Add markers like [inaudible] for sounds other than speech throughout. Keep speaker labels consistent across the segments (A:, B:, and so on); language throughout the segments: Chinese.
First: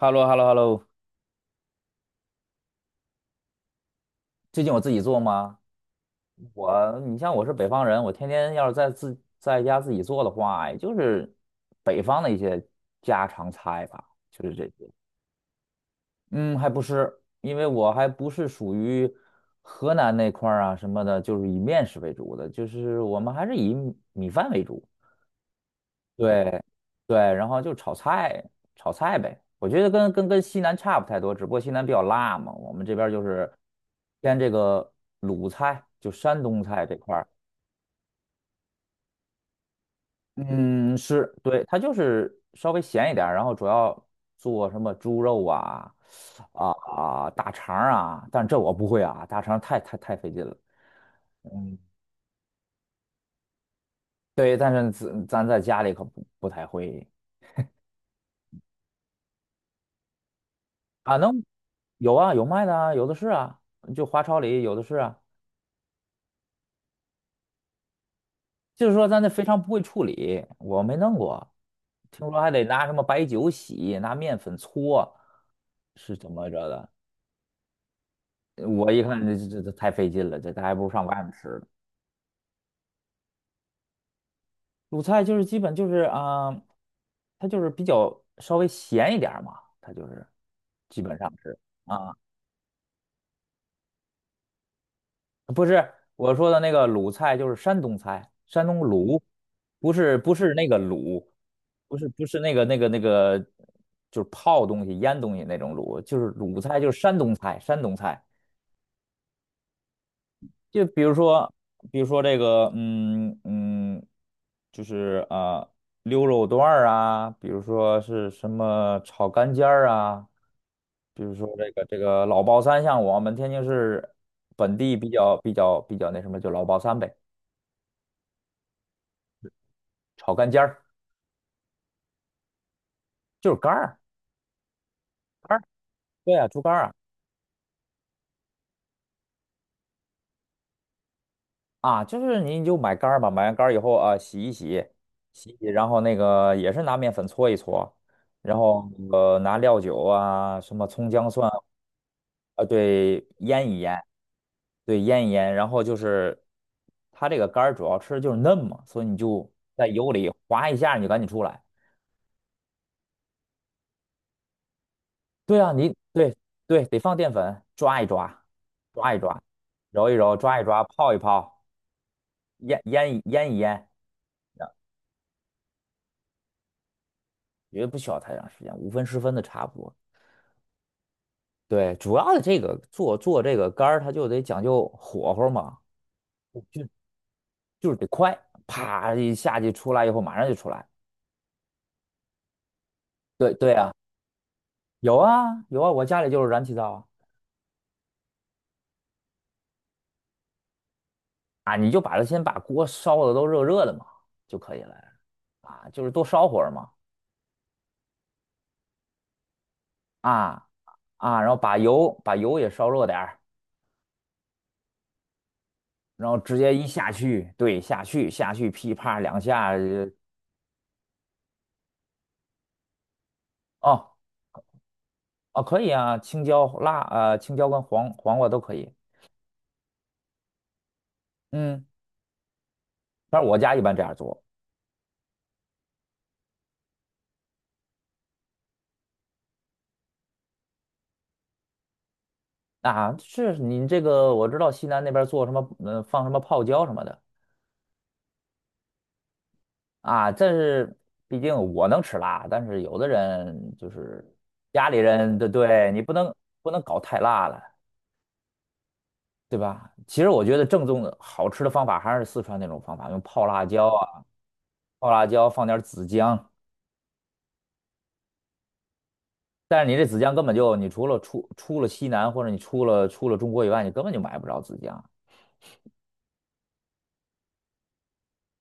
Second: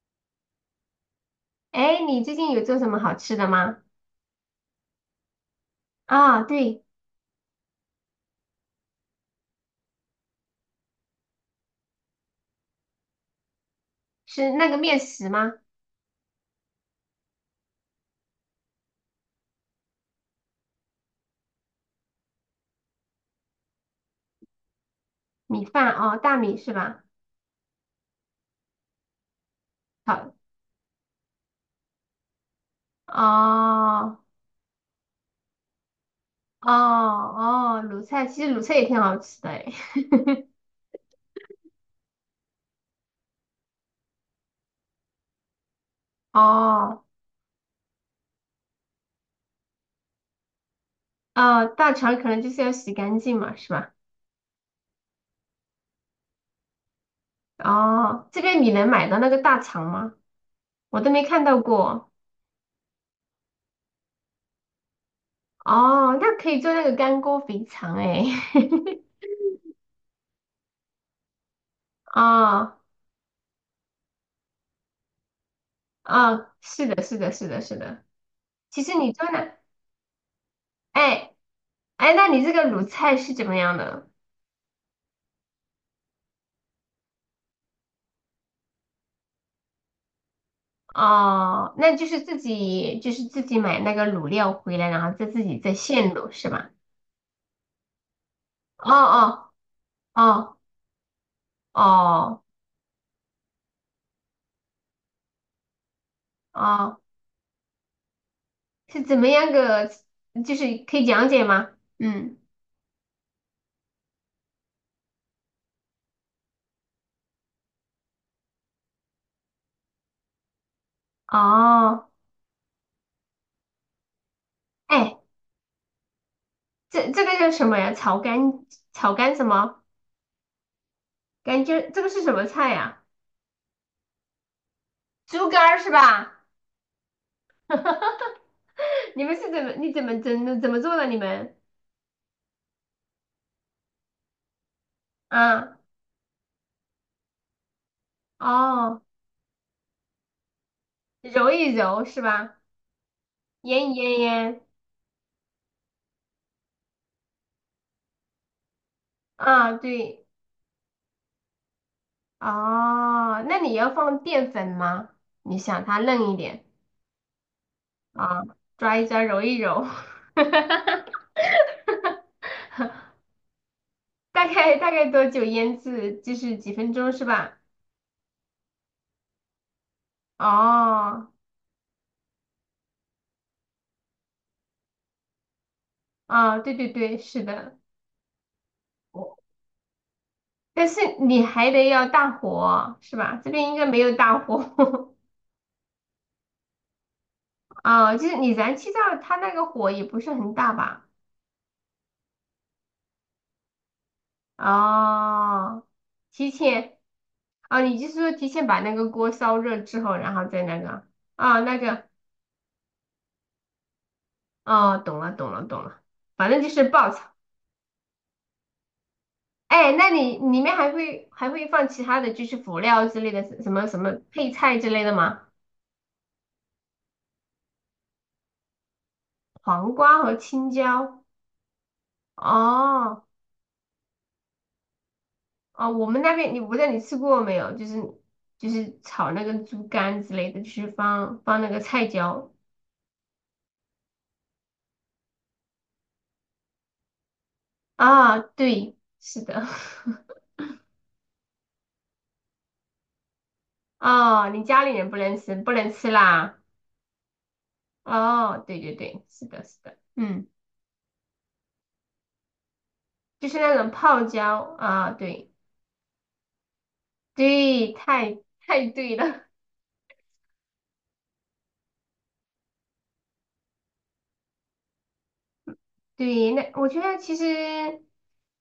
A: h e l l o h e l l o h e l l o。
B: 哎，你最近有做什么好吃的吗？
A: 最近我自己做吗？
B: 啊，对，
A: 你像我是北方人，我天天要是在家自己做的话，也就是北方的一些家常菜吧，就
B: 是
A: 是这
B: 那个
A: 些。
B: 面食吗？
A: 嗯，还不是，因为我还不是属于河南那块儿啊什么的，就是以面食为主的，就是我们还是以米饭为主。
B: 米饭哦，大米
A: 对
B: 是吧？
A: 对，然后就炒菜，炒菜呗。我觉得跟跟
B: 好，
A: 跟西南差不太多，只不过西南比较辣嘛，我们这边儿
B: 哦
A: 就是偏这个鲁菜，就山东
B: 哦
A: 菜这块儿。
B: 哦，卤菜，其实卤菜也挺好吃的哎。
A: 嗯，是，对，它就是稍微咸一点儿，然后主要做什么猪肉啊
B: [laughs]
A: 啊
B: 哦
A: 大肠儿啊，但这我不会啊，大肠儿太费劲了。
B: 哦，
A: 嗯，
B: 大肠可能就是要洗干净嘛，是吧？
A: 对，但是咱在家里可不太会
B: 哦，这边你能买到那个大肠吗？我都
A: 啊，
B: 没
A: 能
B: 看到过。
A: 有啊，有卖的啊，有的是啊，就华超里有的是啊。
B: 哦，那可以做那个干锅肥肠哎。
A: 就是说咱这肥肠不会处理，我没弄过，
B: [laughs]
A: 听说还得
B: 哦
A: 拿什么白酒洗，拿面粉搓，是怎么
B: 哦，
A: 着
B: 是
A: 的？
B: 的，是的，是的，是的。其
A: 我
B: 实
A: 一
B: 你
A: 看
B: 做
A: 这这
B: 那。
A: 这这太费劲了，这咱还不如上外面
B: 哎
A: 吃呢。
B: 哎，那你这个卤菜是怎么样的？
A: 鲁菜就是基本就是啊，它就是比较稍微咸一点儿嘛，它就是基本上是
B: 哦，那就
A: 啊。
B: 是自己就是自己买那个卤料回来，然后再自己
A: 不
B: 再
A: 是
B: 现卤
A: 我
B: 是
A: 说的那
B: 吧？
A: 个鲁菜，就是山东菜，山东
B: 哦
A: 鲁，
B: 哦
A: 不是
B: 哦
A: 那个鲁，不是不是
B: 哦
A: 那个那个那个，就是泡东西、腌东西那种鲁，就是鲁菜，就是
B: 哦，
A: 山东菜，山东菜。
B: 是怎么样个？就是
A: 就
B: 可
A: 比
B: 以
A: 如
B: 讲解
A: 说，
B: 吗？
A: 比如说这
B: 嗯，
A: 个，嗯嗯，就是啊，溜肉段儿啊，比如说是什么炒肝尖儿啊，比如说这个这
B: 哦，
A: 个老爆三，像我们天津市本地比
B: 哎，
A: 较比较比较那什么，就老爆三
B: 这
A: 呗。
B: 这个叫什么呀？炒肝炒肝什么？
A: 炒干尖儿，
B: 感觉这个是什么菜呀？
A: 就是肝儿，
B: 猪
A: 肝
B: 肝
A: 儿，
B: 儿是
A: 对
B: 吧？
A: 啊，猪肝儿啊，
B: [laughs] 你们是怎么你怎么做的？你们
A: 啊，就是你就买肝儿吧，买完肝儿以后啊，洗一洗，洗一洗，
B: 啊
A: 然后那个也是拿面粉搓一搓，然后
B: 哦，
A: 拿料酒啊，什么葱姜蒜
B: 揉一揉是吧？
A: 啊，对，腌一
B: 腌
A: 腌，
B: 腌腌
A: 对，腌一腌，然后就是它这个肝儿主要吃的就是嫩嘛，所以你就
B: 啊，
A: 在油
B: 对
A: 里划一下，你就赶紧出来。
B: 哦，那你要放淀粉吗？你
A: 对啊，
B: 想它嫩一点
A: 对，得放淀粉，抓一
B: 啊，
A: 抓，
B: 抓一
A: 抓一
B: 抓，揉
A: 抓，
B: 一揉，
A: 揉一揉，抓一
B: [laughs]
A: 抓，泡一泡，腌一腌，
B: 大概大概多久腌制？就是几分钟是吧？
A: 也不需要太长时间，5分10分的差不多。
B: 哦，
A: 对，主要的这个做这个干儿，它就得讲究火候嘛，
B: 啊，对
A: 就
B: 对对，是的，
A: 就是得快，啪一
B: 我
A: 下去出来以后马上就出来。
B: 但是你还得要大火是吧？这
A: 对
B: 边
A: 对
B: 应该
A: 啊，
B: 没有大火。
A: 有啊有啊，我家里就是燃气灶啊，
B: [laughs] 啊，就是你燃气灶它那个火也不是很大吧？
A: 啊，你就把它先把锅烧的都热热的嘛，就可以了，
B: 哦，
A: 啊，就是多烧
B: 提
A: 会儿嘛，
B: 前哦，你就是说提前把那个锅烧热之后，然后再
A: 啊
B: 那个
A: 啊，然后
B: 哦，
A: 把
B: 那个
A: 油把油也烧热点儿，
B: 哦，懂了懂了懂了，
A: 然后
B: 反
A: 直
B: 正就
A: 接
B: 是
A: 一下
B: 爆炒。
A: 去，对，下去下去噼啪两下，
B: 哎，那你里面还会放其他的就是辅料之类的什么什
A: 哦，
B: 么配菜之类的吗？
A: 哦，可以啊，青椒跟黄瓜都可以。
B: 黄瓜和青椒。
A: 嗯，
B: 哦
A: 反正我家一般这样做。
B: 哦，我们那边你我不知道你吃过没有，就是就是炒那个猪肝之类的，就是放那个菜椒。
A: 啊，是你这个我知道西南那边做什么，放什么泡椒什么的。
B: 啊，对，是的。
A: 啊，
B: [laughs]
A: 这是毕竟我能吃辣，但是有的人就是
B: 哦，你家
A: 家
B: 里
A: 里
B: 人不能
A: 人的，
B: 吃，不
A: 对，
B: 能
A: 你
B: 吃
A: 不能
B: 啦。
A: 不能搞太辣了，
B: 哦，对对对，是
A: 对
B: 的，是
A: 吧？
B: 的，
A: 其实我
B: 嗯，
A: 觉得正宗的好吃的方法还是四川那种方法，用泡
B: 就是
A: 辣
B: 那
A: 椒
B: 种
A: 啊，
B: 泡椒
A: 泡
B: 啊，
A: 辣椒
B: 对
A: 放点儿子姜。
B: 对，太对了，
A: 但是你这紫姜根本就，你除了出了西南或者你出了中国以外，你根本就买不着紫姜。
B: [laughs] 对，那我觉得其实，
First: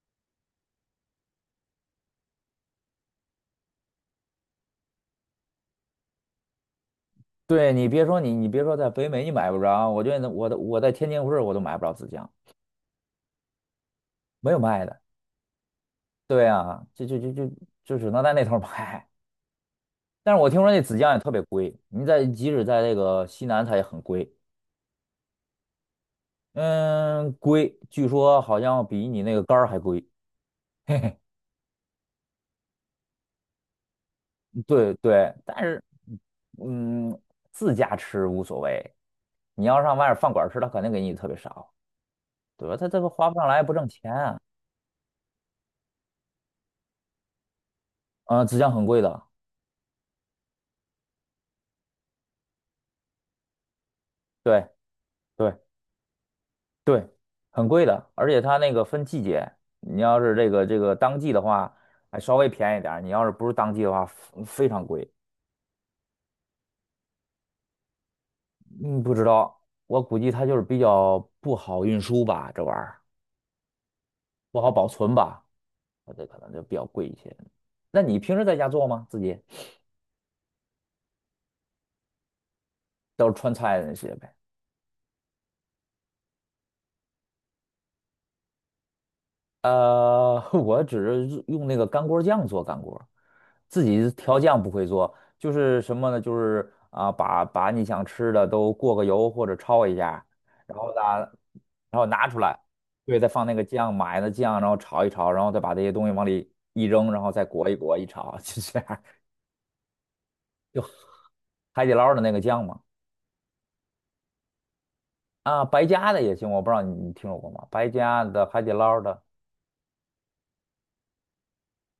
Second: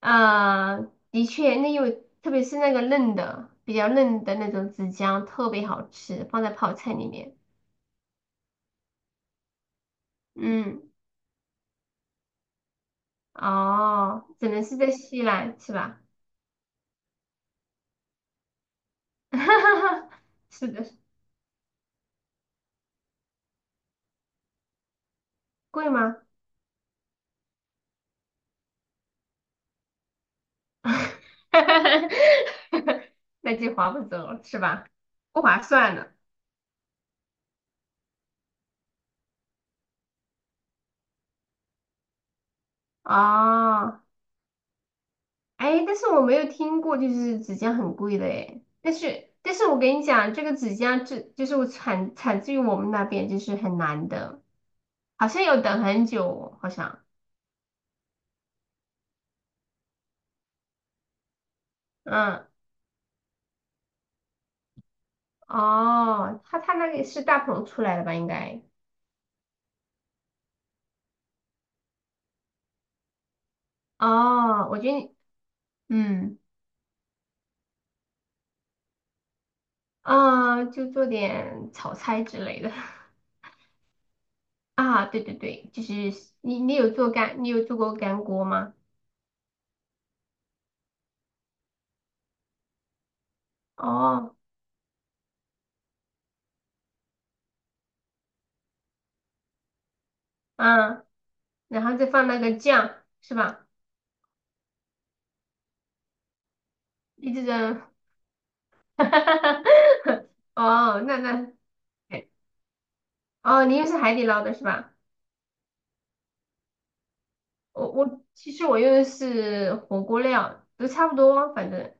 B: 啊，的确，那有，特别是那个嫩的，比较嫩的那种子姜特别好吃，放在泡菜里面，
A: 对，你别说你别说在北美你买不着，我觉得我
B: 嗯，
A: 在天津市我都买不着紫姜，
B: 哦，只
A: 没有
B: 能是
A: 卖
B: 在
A: 的。
B: 西兰是吧？
A: 对啊，就只能在那头儿买。但是我
B: [laughs]
A: 听
B: 是
A: 说那
B: 的，
A: 紫姜也特别贵，即使在这个西南它也很贵，
B: 贵吗？
A: 嗯，贵，据说好像比你那个肝儿还贵。
B: [laughs]
A: [laughs]
B: 那就划不走了是吧？
A: 对对，
B: 不
A: 但
B: 划
A: 是，
B: 算了。
A: 嗯，自家吃无所谓，你要上外面饭馆吃，他肯定给你特别少，对吧？他这个花不上来，不挣
B: 哦，
A: 钱啊。
B: 哎，但是我没有听过，就是指甲很贵的
A: 嗯、浙
B: 哎。
A: 江很
B: 但
A: 贵的，
B: 是，但是我跟你讲，这个指甲这就是我产自于我们那边，就是很难的，
A: 对
B: 好像
A: 对
B: 要等很久，好像。
A: 对，很贵的，而且他那个分季节，你要是这个当季的话，还稍
B: 嗯，
A: 微便宜点儿，你要是不是当季的话，非常贵。
B: 哦，他那个是大棚出来的吧？应该。
A: 嗯，不知道，我估计他就是比较不好运输吧，这玩意儿不
B: 哦，
A: 好
B: 我
A: 保
B: 觉得
A: 存
B: 你，
A: 吧，这
B: 嗯，
A: 可能就比较贵一些。那你平时在家做吗？自己？
B: 啊、就做点炒菜之类的。[laughs]
A: 都是川菜的那些呗。
B: 啊，对对对，就是你有做过干锅吗？
A: [laughs] 我只是用那个干锅酱做干锅，自己
B: 哦，
A: 调酱不会做，就是什么呢？就是啊，把你想吃的都过个油或者焯一下，然后呢，
B: 啊，然后
A: 然
B: 再
A: 后
B: 放
A: 拿出
B: 那个
A: 来，
B: 酱
A: 对，再
B: 是
A: 放那个
B: 吧？
A: 酱，买的酱，然后炒一炒，然后再把这些东西往里一扔，然后
B: 一直
A: 再裹一
B: 扔，
A: 裹一炒，[laughs] 就这样。
B: [laughs] 哦，
A: 海底捞的
B: 哎
A: 那个酱嘛，
B: 哦，你用是海底捞的是吧？
A: 啊，白家的也行，我不知道你听说过吗？白
B: 我我
A: 家的、
B: 其
A: 海
B: 实
A: 底
B: 我用
A: 捞
B: 的
A: 的，
B: 是火锅料，都差不多，反正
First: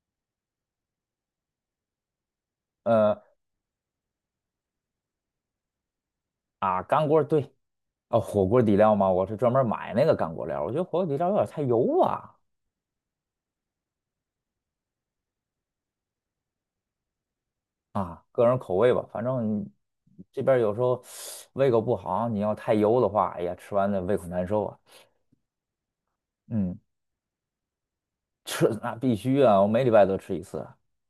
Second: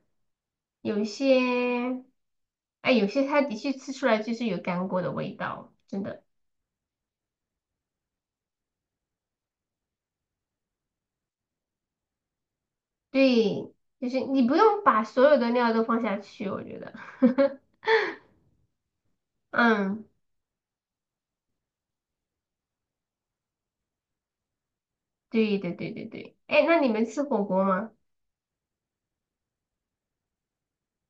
B: 有一些，哎，有
A: 呃
B: 些它的确吃出来就是有干锅的味道，真的，
A: 干锅，对，啊，火锅底料吗？我是专门买那个干锅料儿，我觉得火锅底料有点太油啊，
B: 对，就是你不用把所有的料都放下去，我觉得，
A: 啊，个人口味吧。反
B: [laughs]
A: 正
B: 嗯。
A: 这边儿有时候胃口不好，你要太油的话，哎呀，吃完的胃口难受啊。
B: 对对对对对，哎，
A: 嗯，
B: 那你们吃火锅吗？
A: 吃那必须啊，我每礼拜都吃一次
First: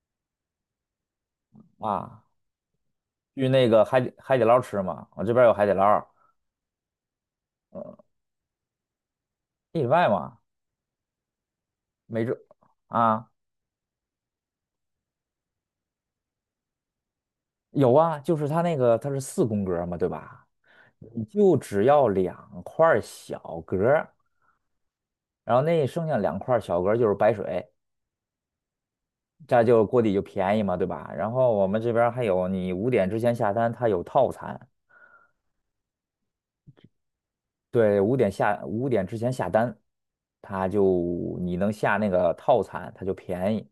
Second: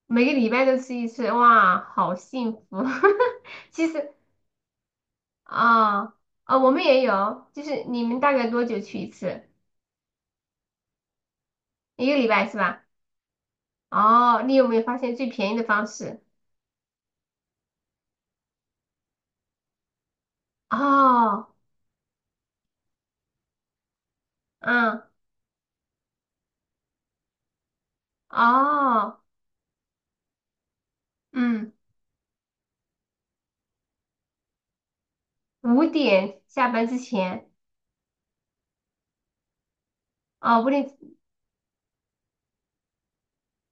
B: 每个礼拜都吃一次，哇，好
A: 啊。
B: 幸福。[laughs]
A: 去那个
B: 其
A: 海底
B: 实
A: 海底捞吃嘛，我这边儿有海底捞儿，
B: 啊我们也有，就是你们大概多久去一次？
A: 一礼拜嘛，
B: 一个
A: 每
B: 礼
A: 周
B: 拜是吧？
A: 啊，
B: 哦，你有没有发现最便宜的方式？
A: 有啊，就是它那个它是四宫格儿嘛，对吧？你
B: 哦，
A: 就只要两块儿小格儿，
B: 嗯，
A: 然后那剩下两块儿小格儿就是白水。
B: 哦，
A: 这样就锅底就便宜嘛，对吧？然后我
B: 嗯，
A: 们这边儿还有，你五点之前下单，它有套餐。
B: 5点下班之前，
A: 对，五点之前下单，
B: 哦，
A: 它
B: 五点
A: 就你能下那个套餐，它就便宜，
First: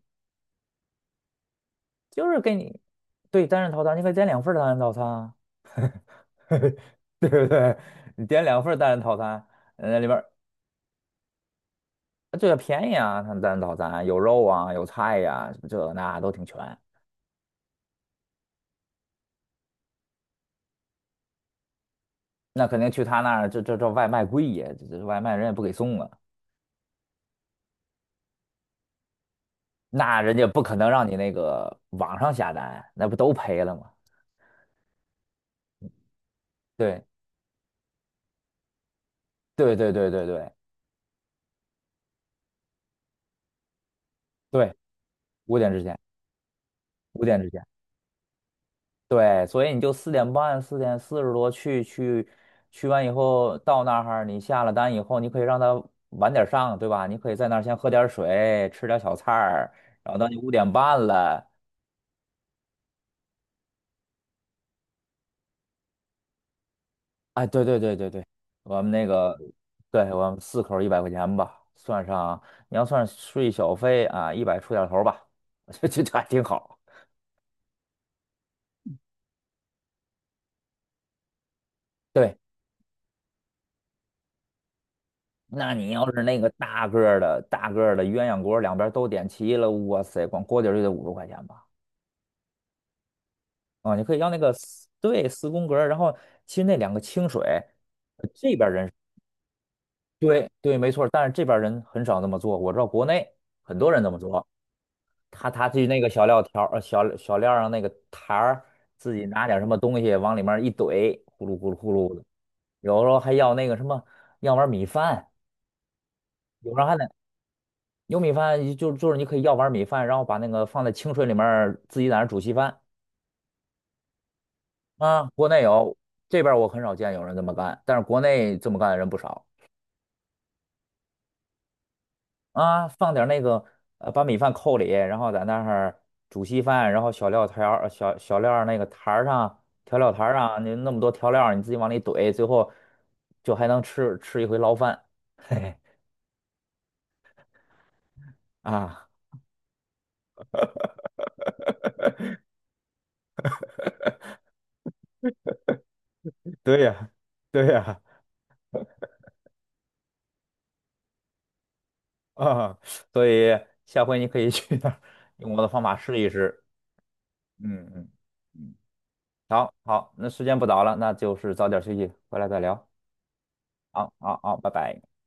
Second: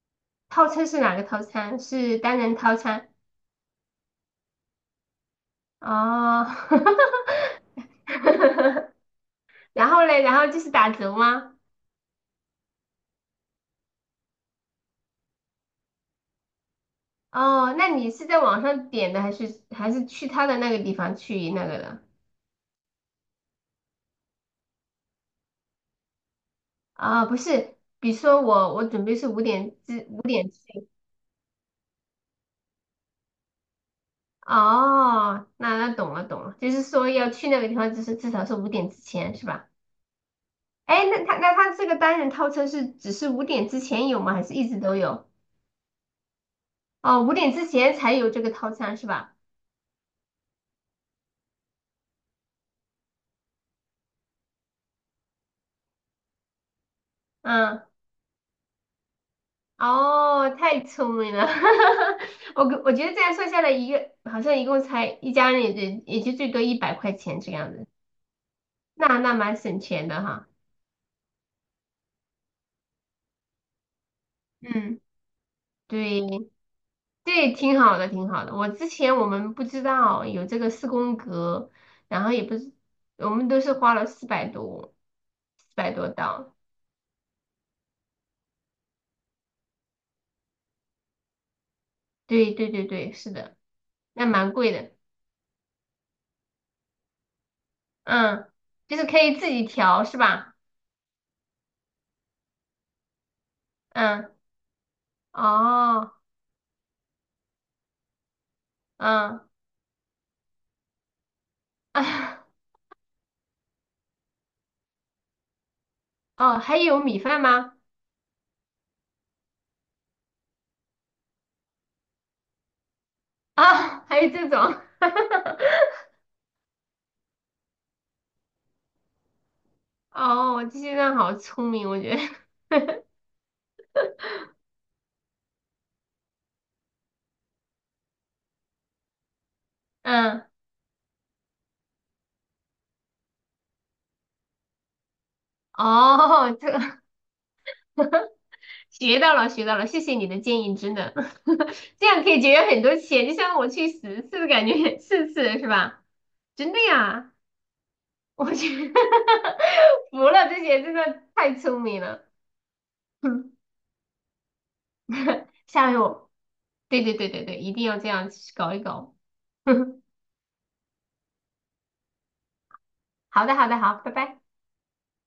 B: 套餐是哪个套餐？是
A: 就是
B: 单
A: 给
B: 人套
A: 你，
B: 餐？
A: 对，单人套餐，你可以点两份儿单人套餐啊，
B: 哦，
A: [laughs] 对不对？你点两份儿单
B: [laughs]
A: 人套餐，
B: 然
A: 那
B: 后
A: 里
B: 嘞，
A: 边，
B: 然后就是打折吗？
A: 这对啊，便宜啊，它单人套餐有肉啊，有菜呀、什么这那都挺全。
B: 哦，那你是在网上点的，还是还是去他的那个地方去那个的？
A: 那肯定去他那儿，这外卖贵呀，这外卖人也不给送啊。
B: 啊、不是，比如说我准备是
A: 那
B: 五
A: 人家
B: 点
A: 不可
B: 去。
A: 能让你那个网上下单，那不都赔了吗？
B: 哦，那那懂了懂了，就是
A: 对
B: 说要去那个地方，就是至少是五点之前是吧？
A: 对对对对对
B: 哎，那他这个单人套餐是只是五点之前有吗？还是一
A: 对，
B: 直都有？
A: 五点之前，
B: 哦，
A: 五
B: 五
A: 点之
B: 点
A: 前，
B: 之前才有这个套餐是吧？
A: 对，所以你就4点半、4点40多去完以后，到那儿你下了单以后，你可以让他晚点上，对吧？你可以在那儿先喝
B: 嗯。
A: 点水，吃点小菜儿，然后到你五
B: 哦，
A: 点
B: 太
A: 半
B: 聪明了，
A: 了，
B: [laughs] 我我觉得这样算下来一个好像一共才一家人也就也就最多100块钱
A: 哎，
B: 这
A: 对
B: 样
A: 对
B: 子，
A: 对对对，我们那
B: 那那
A: 个，
B: 蛮省
A: 对，
B: 钱的
A: 我们
B: 哈。
A: 四口100块钱吧，算上你要算税小费啊，一百出点头
B: 嗯，
A: 儿吧，[laughs] 这
B: 对，
A: 还挺好。
B: 对，挺好的，挺好的。我之前我们不知道有这个四宫格，然后
A: 对，
B: 也不是，我们都是花了四百多，
A: 那
B: 四
A: 你
B: 百多
A: 要是那个
B: 刀。
A: 大个儿的鸳鸯锅，两边都点齐了，哇塞，光锅底儿就得50块钱吧？
B: 对对对对，是的，
A: 啊，你可以
B: 那
A: 要那个
B: 蛮贵
A: 四，
B: 的。
A: 对，四宫格儿，然后其实那两个清水，
B: 嗯，
A: 这边儿人
B: 就是可以自己调是
A: 对
B: 吧？
A: 对，没错儿，但是这边儿人很少那么做，我知道国内很多人这么
B: 嗯，
A: 做。他去那个
B: 哦，
A: 小料条儿、小料上那个台儿，自己
B: 嗯。
A: 拿点什么东西往里面一怼，呼噜呼噜呼噜的。
B: [laughs]
A: 有时候还要那个什么，要碗米饭，
B: 哦，
A: 有
B: 还
A: 时候还
B: 有
A: 得
B: 米饭吗？
A: 有米饭，就是你可以要碗米饭，然后把那个放在清水里面儿自己在那儿煮稀饭。
B: 啊，还有这种，[laughs]
A: 啊，国内有，这边儿我很少见有人这么干，但是国内这么干的人不少。
B: 哦，这些人好聪明，我觉得，[laughs]
A: 啊，放点儿那个，把米饭扣里，然后在那儿煮稀饭，然后小料条儿、小料儿那个坛儿上、调料坛儿
B: 嗯，
A: 上，你那么多调料儿，你自己往里怼，最后就还能一回捞饭。[laughs] 嘿嘿，
B: 哦，这个 [laughs]
A: 啊，
B: 学到了，学到了，谢谢你的建议，真的，[laughs] 这样可以节
A: [laughs]
B: 约很多钱，就像我去10次，感觉4次是吧？真的
A: 对呀，
B: 呀，
A: 对呀，
B: 我去，[laughs] 服了，这些真的太聪明了，
A: 啊，
B: [laughs]
A: 所以
B: 嗯，
A: 下回你可以去那儿用我的方
B: 下
A: 法
B: 回
A: 试一
B: 我，
A: 试。
B: 对对对对对，一定
A: 嗯
B: 要这
A: 嗯
B: 样去搞
A: 嗯，
B: 一搞，
A: 好
B: [laughs]
A: 好，那时间不早了，那就是早点休息，回来再聊。
B: 好的好的好，拜
A: 好好
B: 拜。
A: 好，拜拜。